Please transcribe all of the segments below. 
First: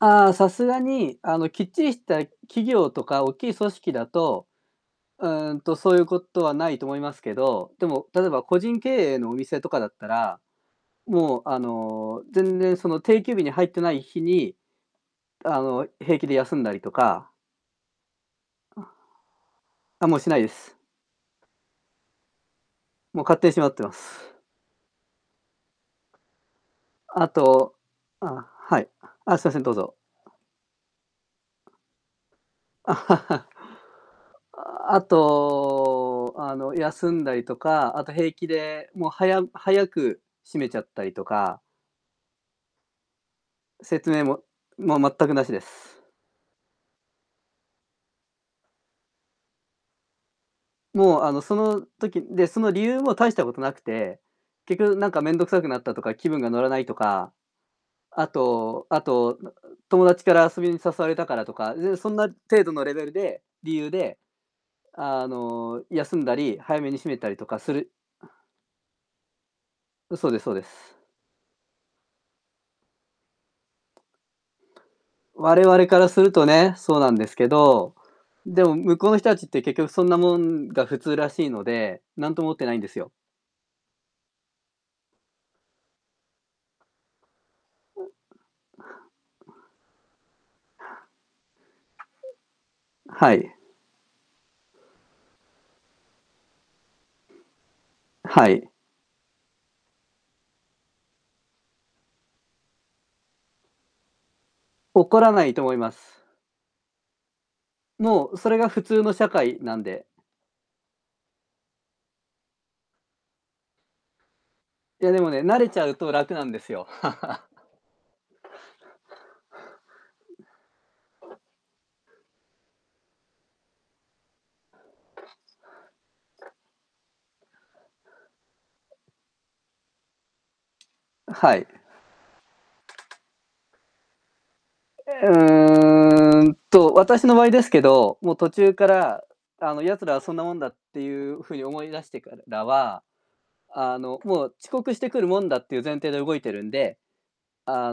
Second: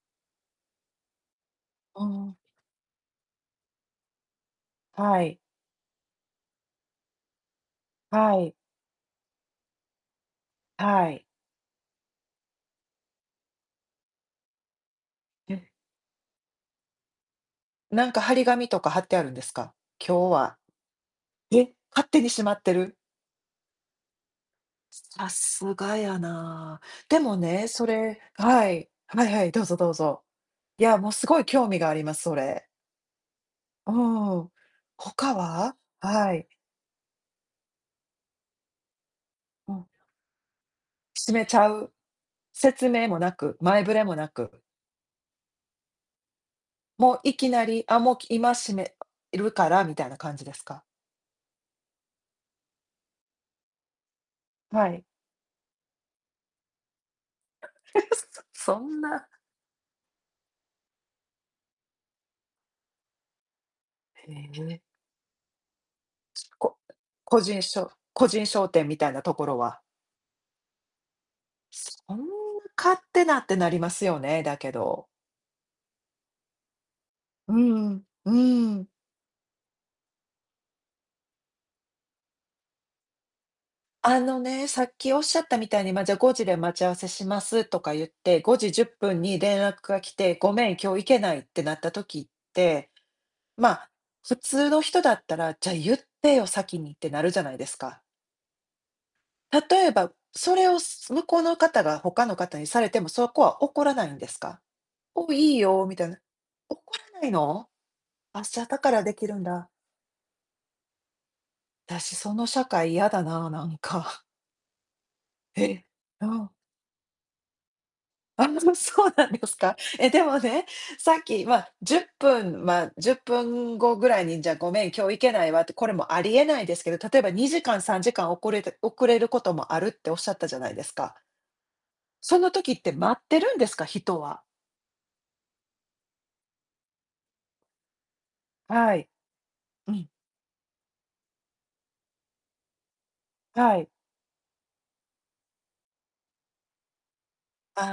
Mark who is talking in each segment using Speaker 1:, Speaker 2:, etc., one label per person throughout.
Speaker 1: ああ、さすがに、あの、きっちりし
Speaker 2: あ
Speaker 1: た
Speaker 2: あ。
Speaker 1: 企業とか大きい組織だと、
Speaker 2: は
Speaker 1: う
Speaker 2: い。
Speaker 1: ーん、と、そうゆうことはないと思いますけど。でも、例え
Speaker 2: は
Speaker 1: ば、
Speaker 2: い。
Speaker 1: 個人経営のお店とかだったら、
Speaker 2: はい。
Speaker 1: もう、あの、全然、その、定休日に入ってない日に、
Speaker 2: う
Speaker 1: あ
Speaker 2: ん。
Speaker 1: の、平気で休んだりとか
Speaker 2: なんか貼り紙とか、
Speaker 1: あ。
Speaker 2: 貼ってあるんですか。
Speaker 1: あ、もう
Speaker 2: 今
Speaker 1: し
Speaker 2: 日
Speaker 1: ないで
Speaker 2: は
Speaker 1: す。
Speaker 2: え、勝手にしまってる？
Speaker 1: もう、勝手に閉まってます。
Speaker 2: さすがやな。で
Speaker 1: あ
Speaker 2: もね、
Speaker 1: と、
Speaker 2: それ
Speaker 1: あ
Speaker 2: は
Speaker 1: は
Speaker 2: い。
Speaker 1: い。
Speaker 2: はい
Speaker 1: あ、
Speaker 2: は
Speaker 1: すい
Speaker 2: い、
Speaker 1: ませ
Speaker 2: ど
Speaker 1: ん、
Speaker 2: う
Speaker 1: どう
Speaker 2: ぞどう
Speaker 1: ぞ。
Speaker 2: ぞ。いや、もう、すごい興味があります、それ。ああ、
Speaker 1: ああ、あ
Speaker 2: 他は？は
Speaker 1: と、
Speaker 2: い。
Speaker 1: あの、休んだりとか、あと、平気で、もう、はや
Speaker 2: うん。
Speaker 1: 早く閉めちゃったりと
Speaker 2: 閉めち
Speaker 1: か
Speaker 2: ゃう。説明もなく、前触れ
Speaker 1: 説
Speaker 2: も
Speaker 1: 明
Speaker 2: な
Speaker 1: も、
Speaker 2: く。
Speaker 1: もう全くなしです。
Speaker 2: もう、いきなり、あ、もう、き今閉めるからみたいな感じですか？
Speaker 1: もう、あの、その時で、その理由も大したことなくて。結
Speaker 2: は
Speaker 1: 局、
Speaker 2: い。
Speaker 1: なんか面倒くさくなったとか、気分が乗らないとか、
Speaker 2: え、う
Speaker 1: あ
Speaker 2: そ、そ
Speaker 1: と
Speaker 2: ん
Speaker 1: あ
Speaker 2: な
Speaker 1: と、なん友達から遊びに誘われたからとか、全然そんな程度のレベルで理由で、
Speaker 2: へえ。
Speaker 1: あの、休んだ
Speaker 2: つ、
Speaker 1: り
Speaker 2: こ
Speaker 1: 早めに閉めたり
Speaker 2: 個
Speaker 1: とか
Speaker 2: 人
Speaker 1: す
Speaker 2: 商
Speaker 1: る
Speaker 2: 個人商店みたいなところは
Speaker 1: う、そうですそうです。
Speaker 2: そんな勝手なって、なりますよね、だけど。
Speaker 1: 我々からするとね、そうなんですけ
Speaker 2: うんう
Speaker 1: ど。
Speaker 2: ん、う
Speaker 1: でも
Speaker 2: ーん。
Speaker 1: 向こうの人たちって、結局そんなもんが普通らしいので、なんとも思ってないんですよ。
Speaker 2: あのね、さっきおっしゃったみたいに、ま、じゃ、5時で待ち合わせしますとか
Speaker 1: う
Speaker 2: 言っ
Speaker 1: ん。
Speaker 2: て、5:10に連絡が来て、「ごめん、今日行けない」ってなった時って、
Speaker 1: はい。
Speaker 2: まあ、普通の人だったら、「じゃ、言ってよ、先に」ってなるじゃないですか。
Speaker 1: はい。
Speaker 2: 例えば、それを、す向こうの方が他の方にされても、そこは怒らないんですか。
Speaker 1: 怒
Speaker 2: 「お、
Speaker 1: らない
Speaker 2: いい
Speaker 1: と思い
Speaker 2: よ」
Speaker 1: ま
Speaker 2: みたいな。
Speaker 1: す。
Speaker 2: 怒らないの？
Speaker 1: もう、う
Speaker 2: あ、
Speaker 1: それ
Speaker 2: じゃ、
Speaker 1: が
Speaker 2: だ
Speaker 1: 普
Speaker 2: から
Speaker 1: 通の
Speaker 2: でき
Speaker 1: 社
Speaker 2: るん
Speaker 1: 会
Speaker 2: だ。
Speaker 1: なんで。
Speaker 2: あたし、その社会やだな、なんか。
Speaker 1: いや、でもね、慣れち
Speaker 2: え？
Speaker 1: ゃうと
Speaker 2: あ
Speaker 1: 楽な
Speaker 2: あ。
Speaker 1: んですよ。
Speaker 2: ああ、そそうなんですか。え、でもね、さっき、まあ、10分、まあ、10分後ぐらいに、じゃ、「ごめん、今日行けないわ」って、これもありえないですけど、例えば、2時間、3時間おこれて遅れることもあるっておっしゃったじゃないですか
Speaker 1: ん、はい。
Speaker 2: その時って、待ってるんですか、人は。
Speaker 1: え、うーん、と、私の場合ですけど、もう途中か
Speaker 2: はい。
Speaker 1: ら、あの、
Speaker 2: う
Speaker 1: 奴
Speaker 2: ん。
Speaker 1: らはそんなもんだ、ってゆうふうに思い出してからは、
Speaker 2: はい。
Speaker 1: あの、もう遅刻してくるもんだっていう前提で動いてるんで。
Speaker 2: あ、あ
Speaker 1: あ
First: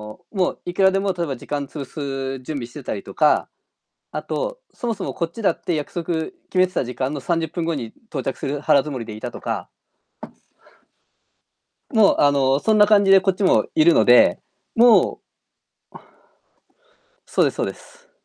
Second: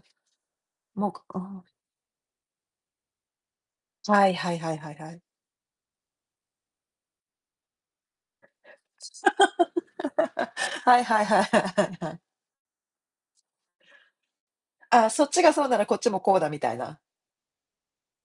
Speaker 2: あ、あ。
Speaker 1: もういくらで
Speaker 2: も
Speaker 1: も、
Speaker 2: く
Speaker 1: 例えば時
Speaker 2: あ
Speaker 1: 間
Speaker 2: あ。
Speaker 1: 潰す準備してたりとか、あ
Speaker 2: はいはい
Speaker 1: と、
Speaker 2: はい
Speaker 1: そ
Speaker 2: はい
Speaker 1: もそ
Speaker 2: は
Speaker 1: も、
Speaker 2: い。
Speaker 1: こっちだって約束決めてた時間の30分後に到着する腹づもりでいたとか
Speaker 2: はいはいはいはいはいは
Speaker 1: もう、
Speaker 2: い。
Speaker 1: あの、そんな感じでこっちもいるので。
Speaker 2: ああ、
Speaker 1: もう
Speaker 2: そっちがそうなら、こっちもこうだみたいな。
Speaker 1: そうですそうです。